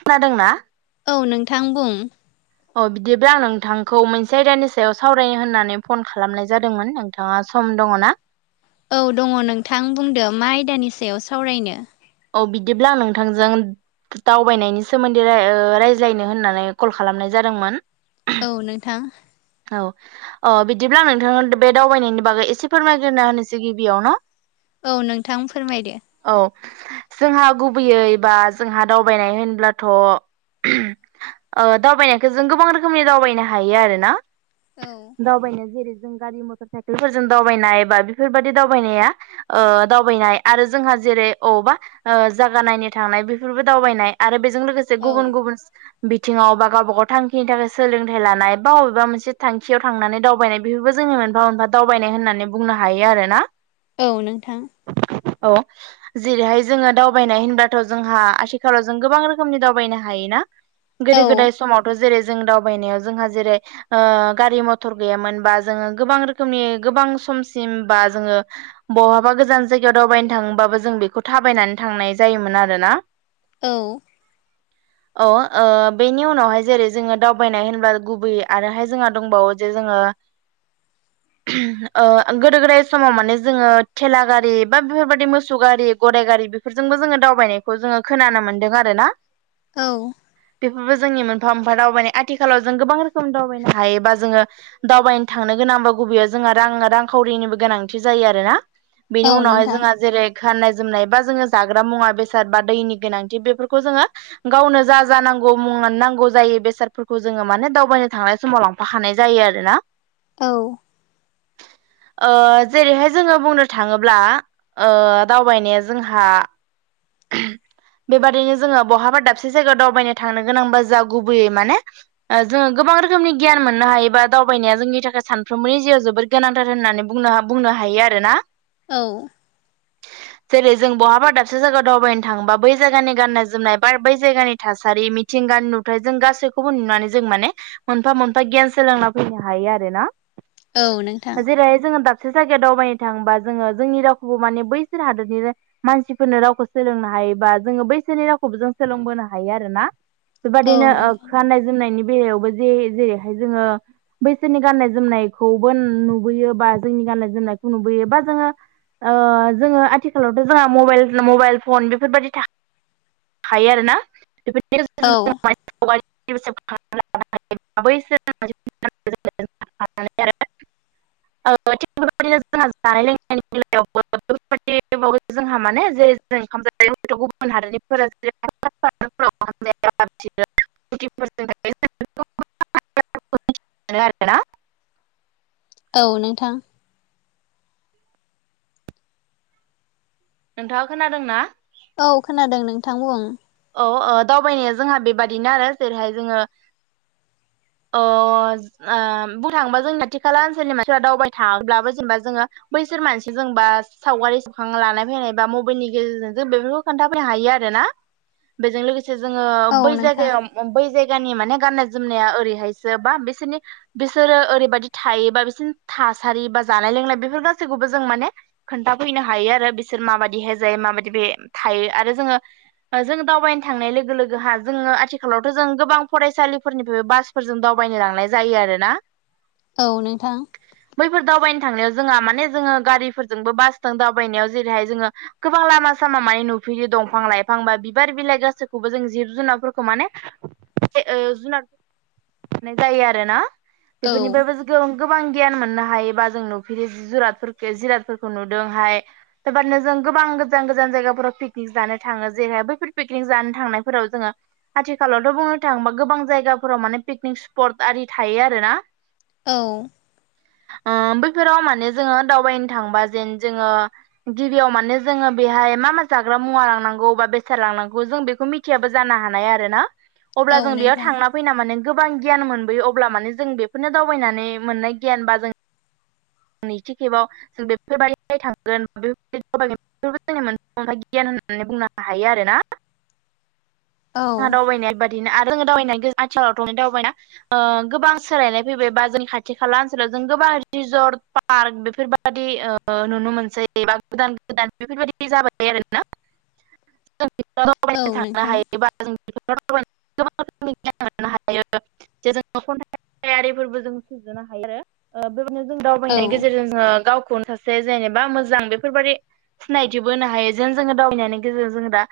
खोनादोंना? औ नोंथां बुं अ बिदिब्ला आं नोंथांखौ मोनसे आयदानि सायाव सावरायनो होननानै फन खालामनाय जादोंमोन नों नोंथाङा सम दङ ना? औ दङ नोंथां बुंदो मा आयदानि सायाव सावरायनो? औ बिदिब्ला आं नोंथांजों दावबायनायनि सोमोन्दै राय- ओ रायज्लायनो होननानै कल खालामनाय जादोंमोन। औ नोंथां। औ अ बिदिब्ला आं नोंथांनाव बे दावबायनायनि बागै एसे फोरमायग्रोना होनोसै गिबियावनो औ नोंथां फोरमायदो औ जोंहा गुबैयै बा जोंहा दावबायनाय होनब्लाथ' ओ दावबायनायखौ जों गोबां रोखोमनि दावबायनो हायो आरो ना। औ दावबायनो जेरै जों गारि मथर मटर साइकेलफोरजों दावबायनाय बा बेफोरबायदि दावबायनाया ओ दावबायनाय आरो जोंहा जेरै अबावबा जायगा नायनो थांनाय बेफोरबो दावबायनाय आरो बेजों लोगोसे औ गुबुन गुबुन बिथिङाव बा गावबा गाव थांखिनि थाखाय सोलोंथाइ लानाय बा अबेबा मोनसे थांखियाव थांनानै दावबायनाय बेफोरबो जोंनि मोनफा मोनफा दावबायनाय होननानै बुंनो हायो आरोना। औ नोंथां औ जेरैहाय जोङो दावबायनाय होनब्लाथ' जोंहा आथिखालाव जों गोबां रोखोमनि दावबायनो हायोना। गोदो औ गोदाय समावथ' जेरै जों दावबायनायाव जोंहा जेरै ओ गारि मथर गैयामोनबा जोङो गोबां रोखोमनि गोबां समसिम बा जोङो बहाबा गोजान जायगायाव दावबायनो थाङोबाबो जों बेखौ थाबायनानै थांनाय जायोमोन आरोना। औ [inaudible] अ ओ बेनि उनावहाय जेरै जोङो दावबायनाय होनब्ला गुबै आरोहाय जोंहा दंबावो जे जोङो [inaudible] ओ गोदो गोदाय समाव माने जोङो थेला गारि बा बेफोरबायदि मोसौ गारि गरायगारि बेफोरजोंबो जोङो दावबायनायखौ जोङो खोनानो मोनदों आरोना। औ बेफोरबो जोंनि मोनफा मोनफा दावबायनाय आथिखालाव जों गोबां रोखोम दावबायनो हायोबा जोङो दावबायनो थांनो गोनांबा गुबैयाव जोंहा रां रांखावरिनिबो गोनांथि जायो आरोना। बेनि औ उनावहाय नोंथां जोंहा जेरै खाननाय जोमनाय बा जोङो जाग्रा मुवा बेसाद बा दैनि गोनांथि बेफोरखौ जोङो गावनो जा जानांगौ मुं नांगौ जायो बेसादफोरखौ जोङो माने दावबायनो थांनाय समाव लां फाखानाय जायो आरो ना। औ ओ जेरैहाय जोङो बुंनो थाङोब्ला ओ दाव बायनाया जोंहा बेबायदिनो जोङो बहाबा दाबसे जायगायाव दावबायनो थांनो गोनांबा जा गुबैयै माने ओ जों गोबां रोखोमनि गियान मोननो हायो एबा दावबायनाया जोंनि थाखाय सानफ्रोमबोनि जिउआव जोबोद गोनांथार होननानै बुंनो बुंनो हायो आरोना। औ जेरै जों बहाबा दाबसे जायगायाव दावबायनो थाङोबा बै जायगानि गाननाय जोमनाय बा बै जायगानि थासारि [unintelligible] थिंगानि नुथाय जों गासैखौबो नुनानै जों माने मोनफा मोनफा गियान सोलोंना फैनो हायो आरो ना औ नोंथां जेरैहाय जोङो दाबसे जायगायाव दावबायनो थाङोबा जोङो जोंनि रावखौबो माने बैसोर हादोर बिनो मानसिफोरनो रावखौ सोलोंनो हायोबा जोङो बैसोरनि रावखौबो जों सोलोंबोनो हायो आरोना। औ बेबादिनो नोंथां गाननाय जोमनायनि बेलायावबो जे जेरैहाय जोङो बैसोरनि गान्नाय जोमनायखौबो नुबोयो बा जोंनि गान्नाय जोमनायखौ नुबोयो बा जोङो ओ जोङो आथिखा लावथ' जोंहा मबाइल मबाइल फन बेफोरबायदि [inaudible] थाखायो आरोना बेफोरदि औ [unintelligible] [unintelligible] [unintelligible] [unintelligible] जोंहा माने [unintelligible] [unintelligible] [unintelligible] औ नोंथां नोंथाङा खोनादों ना? औ खोनादों नोंथां बुं? औ अ दावबायनाया जोंहा बेबादिनो आरो जेरैहाय जोङो अ ओ बुं थाङोबा जोंनि खाथि खाला ओनसोलनि मानसिफ्रा दावबाय थाब्लाबो जेनेबा जोङो बैसोर मानसि जोंबा सावगारिखां लानाय फैनाय बा मबेइलनि गेजेरजों जों बेफोरखौ खोन्थाफैनो हायो आरो ना बेजों लोगोसे जोङो औ बै नोंथां जायगायाव बै जायगानि माने गाननाय जोमनाया ओरैहायसो बा बिसोरनि बिसोरो ओरैबायाददि थायोबा बिसोरनि थासारि बा जानाय लोंनाय बेफोर गासैखौबो जों माने खोन्थाफैनो हायो आरो बिसोर माबायदिहाय जायो माबायदि बे थायो आरो जोङो जों दावबायनो थांनाय लोगो लोगो हा जोङो आथिखालावथ' जों गोबां फरायसालिफोरनिफ्राय बास फोरजों दावबायनो लांनाय जायो आरोना। औ नोंथां। बैफोर दावबायनो थांनायाव जोंहा माने जोङो गारिफोरजोंबो बासजों दावबायनायाव जेरैहाय जोङो गोबां लामा सामा मान नुफैयो दंफां लाइफां बिफां बा बिबार बिलाइ गासैखौबो जों जिब जुनारफोरखौ माने ओ जुनार [unintelligible] जायो आरो ना औ बेफोरनिफ्रायबो गोबां गियान मोननो हायो बा जों नुफेरि जादफोरखौ जिरादफोरखौ नुदोंहाय [unintelligible] गोबां गोजान गोजान जायगाफोराव पिकनिक जानो थाङो जेरैहाय बैफोर पिकनिक जानो थांनायफोराव जोङो आथिखालावथ' बुंनो थाङोबा गोबां जायगाफोराव माने पिकनिक स्पट आरि थायो आरो ना औ ओ बैफोराव माने जोङो दावबायनो थांबा जेन जोङो गिबियाव माने जोङो बेहाय मा मा जाग्रा मुवा लांनांगौ गौ बा बेसाद लांनांगौ जों बेखौ मिथियाबो जानो हानाय आरो ना औ अब्ला जों बेयाव नोंथां थांना फैना माने गोबां गियान मोनबोयो अब्ला माने जों बेफोरनो दावबायनानै मोननाय गियान बा जों नैथि खेबाव जों बेफोरबायदि थांगोन बेफोर [unintelligible] दावगोन [unintelligible] गियान होननानै बुंनो हायो आरो ना औ जोंहा दावबायनाय बे बादिनो आरो जोङो दावबायनाय आथिखालावथ' दावबायना ओ गोबां सोलायनाय फैबाय बा जोंनि खाथि खाला ओनसोलाव जों गोबां रिजर्ट फ पार्क बेफोरबाददि ओ नुनो मोनसै बा गोदान गोदान बेफोरबायादि जाबाय थायो आरोना। जों औ दावनो थांनो नोंथां हायोबा गोबां [unintelligible] [inaudible] [unintelligible] हायो जे जों खन्थाय आरिफोरबो जों सुजुनो हायो। ओ बेबायदिनो जों औ दावबायनायनि गेजेरजों जोङो गावखौनो सासे जेनेबा मोजां बेफोरबायदि सिनायथिबो होनो हायो जेन जोङो दावबायनायनि गेजेरजों जों दा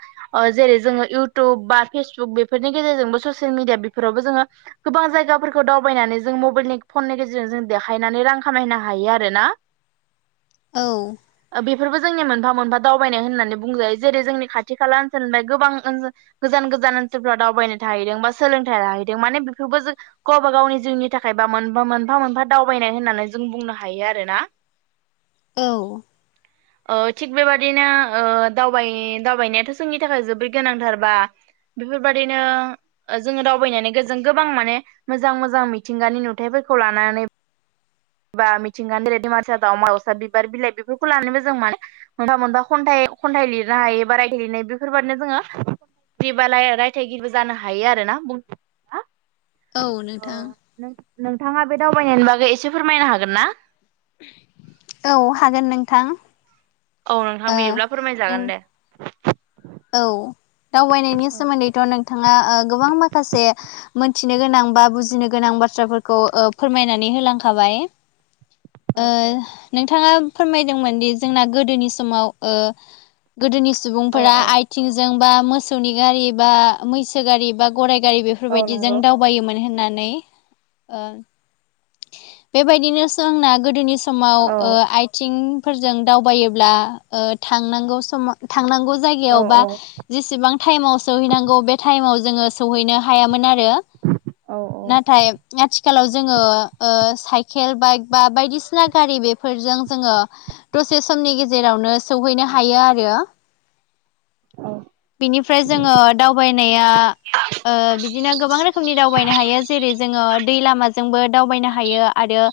जेरै जोङो इउट टुब बा फेसबुक बेफोरनि गेजेरजोंबो ससियेल मिडिया बेफोरावबो जोङो गोबां जायगाफोरखौ दावबायनानै जों मबाइलनि फननि गेजेरजों जों देखायनानै रां खामायहनो हायो आरो ना। [inaudible] औ बेफोरबो जोंनि मोनफा मोनफा दावबायनाय होननानै बुंजायो जेरै जोंनि खाथि खाला ओनसोलनिफ्राय गोबां ओन गोजान गोजान ओनसोलफ्राव दावबायनो थाहैदों बा सोलोंथाइ लााहैदों माने बेफोरबो जों गबा गावनि जिउनि थाखायबा मोन मोनफा मोनफा दावबायनाय होननानै जों बुंनो हायो आरो ना। [inaudible] औ ओ थिग बेबादिनो ओ दावबाय दावबायनायाथ' जोंनि थाखाय जोबोरै गोनांथार बा बेफोरबायदिनो ओ जोङो दावबायनानै गोजों गोबां माने मोजां मोजां मिथिंगानि नुथायाइफोरखौ लानानै बा मिथिंगानिरायदि मानसिया दाउमा दावसा बिबार बिलाइ बेफोरखौ लानानैबो जों मान मोनफा मोनफा खन्थाइ खन्थाइ लिरनो हायो बा रायथाय लिरनाय बेफोरबादिनो जोङो बिदि बालाय रायथाइगिरिबो जानो हायो आरोना बुं आ औ नोंथां। नोंथाङा बे दावबायनायनि बागै एसे फोरमायनो हागोन ना? औ हागोन नोंथां। औ नोंथां ओ बिदिब्ला नों फोरमायजागोन दे औ दावबायनायनि औ सोमोन्दैथ' नोंथाङा ओ गोबां माखासे मोनथिनो गोनां बा बुजिनो गोनां बाथ्राफोरखौ ओ फोरमायनानै होलांखाबाय। ओ औ नोंथाङा फोरमायदोंमोन दि जोंना गोदोनि समाव ओ गोदोनि सुबुंफोरा औ थिंजों बा मोसौनि गारि बा मैसो गारि बा गराइ गारि बे औ बेफोरबायदिजों नंगौ दावबायोमोन होननानै ओं बेबायदिनो सोंना गोदोनि समाव औ आय थिंफोरजों दावबायोब्ला ओ थांनांगौ समाव थांनांगौ औ जायगायाव बा औ जेसेबां टाइमाव सौहैनांगौ बे टाइमाव जोङो सौहैनो हायामोन आरो। औ नाथाय आथिखालाव जोङो ओ साइकेल बाइक बा बायदिसिना गारि बेफोरजों जोङो दसे समनि गेजेरावनो सहैनो हायो आरो। औ बिनिफ्राय जोङो दावबायनाया ओ बिदिनो गोबां रोखोमनि दावबायनो हायो जेरै जोङो दै लामाजोंबो दावबायनो हायो आरो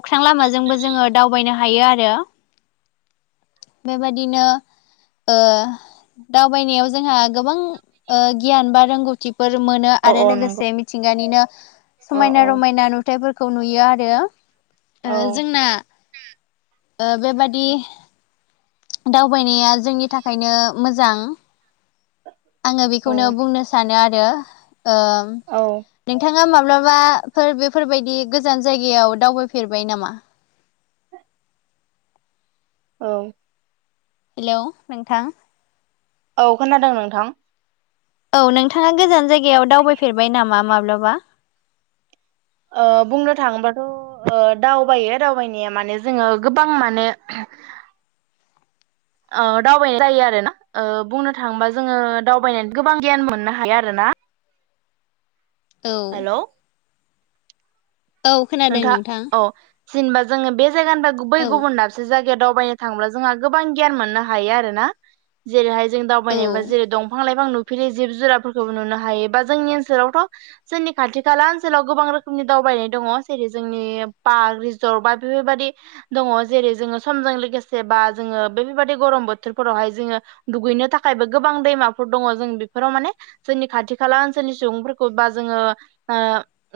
अख्रां लामाजोंबो जोङो दावबायनो हायो आरो। बेबायाददिनो ओ दावबायनायाव जोंहा गोबां ओ गियान बा रोंगौथिफोर मोनो औ आरो औ नंगौ लोगोसे मिथिंगानिनो औ समायना रमायना नुथायाइफोरखौ नुयो आरो। ओ औ जोंना ओ बेबादि दावबायनाया जोंनि थाखायनो मोजां आङो बेखौनो बुंनो सानो आरो ओ औ। नोंथाङा माब्लाबाफोर बेफोरबायदि गोजान जायगायाव दावबायफेरबाय नामा? औ। हेलौ नोंथां औ खोनादों नोंथां औ नोंथाङा गोजान जायगायाव दावबायफेरबाय नामा माब्लाबा ओ बुंनो थाङोब्लाथ ओ दावबायो दावबायनाया माने जोङो गोबां माने। ओ दावबायनाय जायो आरोना बुंनो थाङोबा जोङो दावबायनानै गोबां गियान मोननो हायो आरोना औ। हेलौ औ खोनादों नोंथां औ जेनेबा जोङो बे जायगानि दा बै औ गुबुन दाब से जायगायाव दावबायनो थांङोब्ला जोंहा गोबां गियान मोननो हायो आरोना जेरैहाय जों औ दावबायनायबा जेरै दंफां लाइफां नुफेरै जिब जुनारफोरखौबो नुनो हायो बा जोंनि ओनसोलावथ'। जोंनि खाथि खाला ओनसोलाव गोबां रोखोमनि दावबायनाय दङ जेरै जोंनि पार्क रिजर्ट बा बेफोरबादि दङ जेरै जोङो समजों लोगोसे बा जोङो बेफोर बेबायदि गरम बोथोरफोरावहाय जोङो। दुगैनो थाखायबो गोबां दैमाफोर दङ जों बेफोराव माने। जोंनि खाथि खाला ओनसोलनि सुबुंफोरखौ बा जोङो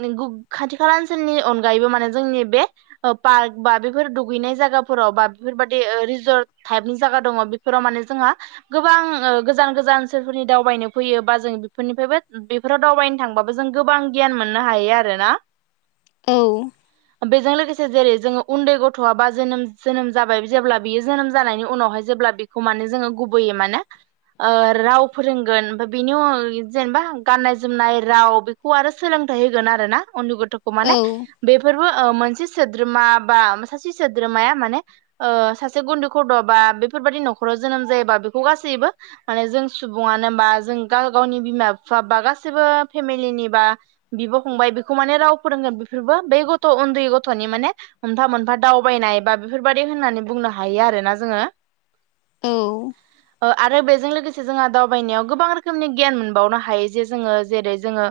ओ गु खाथि खाला ओ नसोलनि अनगायैबो माने जोंनि बे ओ पार्क बा बेफोर दुगैनाय जायगाफोराव बा बेफोरबादि रिजर्ट टाइपनि जायगा दङ बेफोराव माने जोंहा। गोबां गोजान गोजान ओनसोलफोरनि दावबायनो फैयो बा जों बेफोरनिफ्रायबो। बेफोराव दावबायनो थांबाबो जों गोबां गियान मोननो हायो आरोना औ। बेजों लोगोसे जेरै जोङो उन्दै गथ'आ बा जोनोम जोनोम जाबाय जेब्ला बियो जोनोम जानायनि उनावहाय जेब्ला खौ माने जोङो गुबैयै माने। राव फोरोंगोन ओमफ्राय बेनि जेनेबा गाननाय जोमनाय राव बे खौ आरो सोलोंथाइ होगोन आरोना उन्दु गथ'खौ माने औ बेफोरबो मोनसे सोद्रोमा बा सासे सोद्रोमाया माने ओ सासे गुनदै गथ' बा बेफोरबादि न'खराव जोनोम जायोबा बेखौ गासैबो माने जों सुबुङानो मा जों गाव गावनि बिमा बिफा बा गासैबो फेमिलिनि बा बिब' फंबाय बेखौ माने राव फोरोंगोन बेफोरबो बे गथ' उन्दै गथ'नि माने। मोनफा मोनफा दावबायनाय बा बेफोरबादि होननानै बुंनो हायो आरोना जोङो। औ ओ आरो बेजों लोगोसे जोंहा दावबायनायाव गोबां रोखोमनि गियान मोनबावनो हायो जे जोङो जेरै जोङो।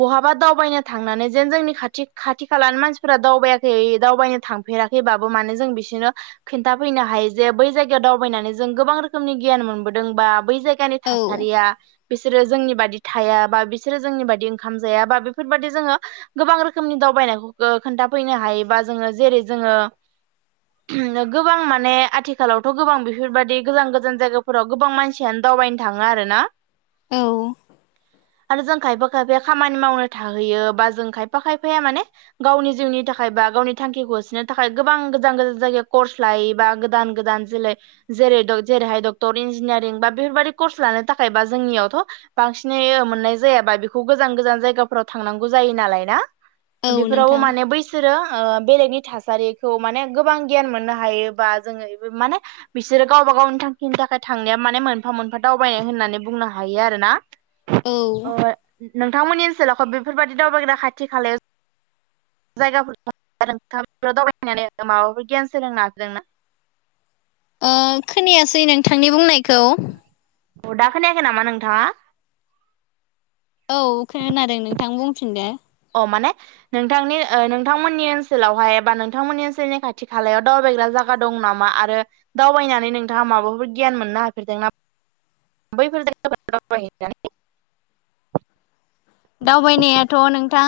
बहाबा दावबायनो थांनानै। जेन जोंनि खाथि खाथि खालानि मानसिफोरा दावबायाखै दावबायनो थांफेराखैबाबो माने जों बिसोरनो खिन्थाफैनो हायो जे बै जायगायाव दावबायनानै जों गोबां रोखोमनि गियान मोनबोदों बा बै जाय खानि औ थासारिया बिसोरो जोंनि बादि थाया बा बिसोरो जोंनि बादि ओंखाम जाया बा बेफोरबादि जोङो गोबां रोखोमनि दावबायनायखौ खोन्थाफैनो हायोबा जोङो जेरै जोङो गोबां माने आथिखालावथ' गोबां बेफोरबायदि गोजान गोजान जायगाफोराव गोबां मानसि सियानो दावबायनो थाङा आरोना औ आरो जों खायफा खायफाया खामानि मावनो थाहैयो बा जों खायफा खायफाया माने गावनि जिउनि थाखाय बा गावनि थांखिखौ होसोनो थाखाय गोबां गोजान गोजान जायगायाव कर्स लायो बा गोदान गोदान जोले जेरै जेरैहाय डक्टर इन्जिनियारिं बा बेफोरबादि कर्स लानो थाखायबा जोंनियावथ' बांसिनै मोननाय जाया बा बेखौ गोजान गोजान जायगाफोराव थांनांगौ जायो नालाय ना औ बेफोरावबो नोंथां माने बैस सोरो बेलेगनि थासारिखौ माने गोबां गियान मोननो हायोबा जोङो माने बिसोरो गावबा गावनि थांखिनि थाखाय थांनाया माने मोनफा मोनफा दावबायनाय होननानै बुंनो हायो आरोना औ नोंथांमोननि ओनसोलाव बेफोरबादि दावबायग्रा खाथि खालायाव जायगाफोरखौथ दावबायनानै माबाफोर गियान सोलोंनो नाजिरदों ना ओ खोनायासै नोंथांनि बुंनायखौ अ दा खोनायाखै नामा नोंथाङा? औ खोनादों नोंथां बुंफिनदो अ माने नोंथांनि ओ नोंथांमोननि ओनसोलावहाय बा नोंथांमोननि ओनसोलनि खाथि खालायाव दावबायग्रा जाग जायगा दं नामा? आरो दावबायनानै नोंथाङा माबाफोर गियान मोननो हाफेरदों नाम बैफोर [unintelligible] दावबायनायाथ' नोंथां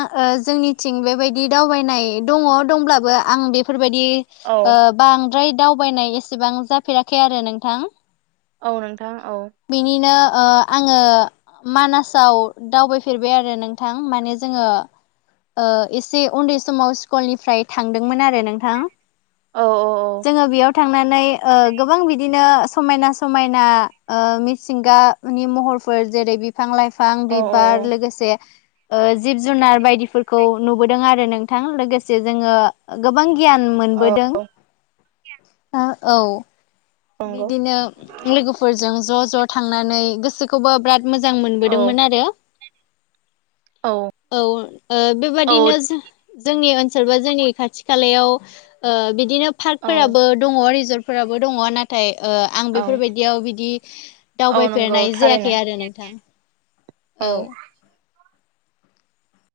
जोंनिथिं बेबायदि दावबायनाय दङ दंब्लाबो आं बे फोरबायदि औ बांद्राय दावबायनाय एसेबां जाफेराखै आरो नोंथां औ नोंथां औ बिनिनो ओ आङो मानासाव दावबाय फैफेरबाय आरो नोंथां माने जोङो, ओ एसे उन्दै समाव स्कुलनिफ्राय थांदोंमोन आरो नोंथां, औ औ जोङो बेयाव थांनानै ओ गोबां बिदिनो समायना समायना, ओ मिथिंगानि महरफोर जेरै बिफां लाइफां औ बिबार लोग जिब जुनार बायदिफोरखौ नुबोदों आरो नोंथां लोगोसे जोङो, गोबां गियान औ मोनबोदों औ औ नंगौ बिदिनो लोगोफोरजों ज' ज' थांनानै गोसोखौबो बिराद मोजां औ मोनबोदोंमोन आरो औ ओ बे औ बायदिनो जो जोंनि ओनसोल बा जोंनि खाथि खालायाव ओ बिदिनो औ पार्कफोराबो दङ रिजर्टफोराबो दङ नाथाय आं औ बेफोरबायदियाव बिदि औ नंगौ दावबायफेरनाय थारैनो जायाखै आरो नोंथां। औ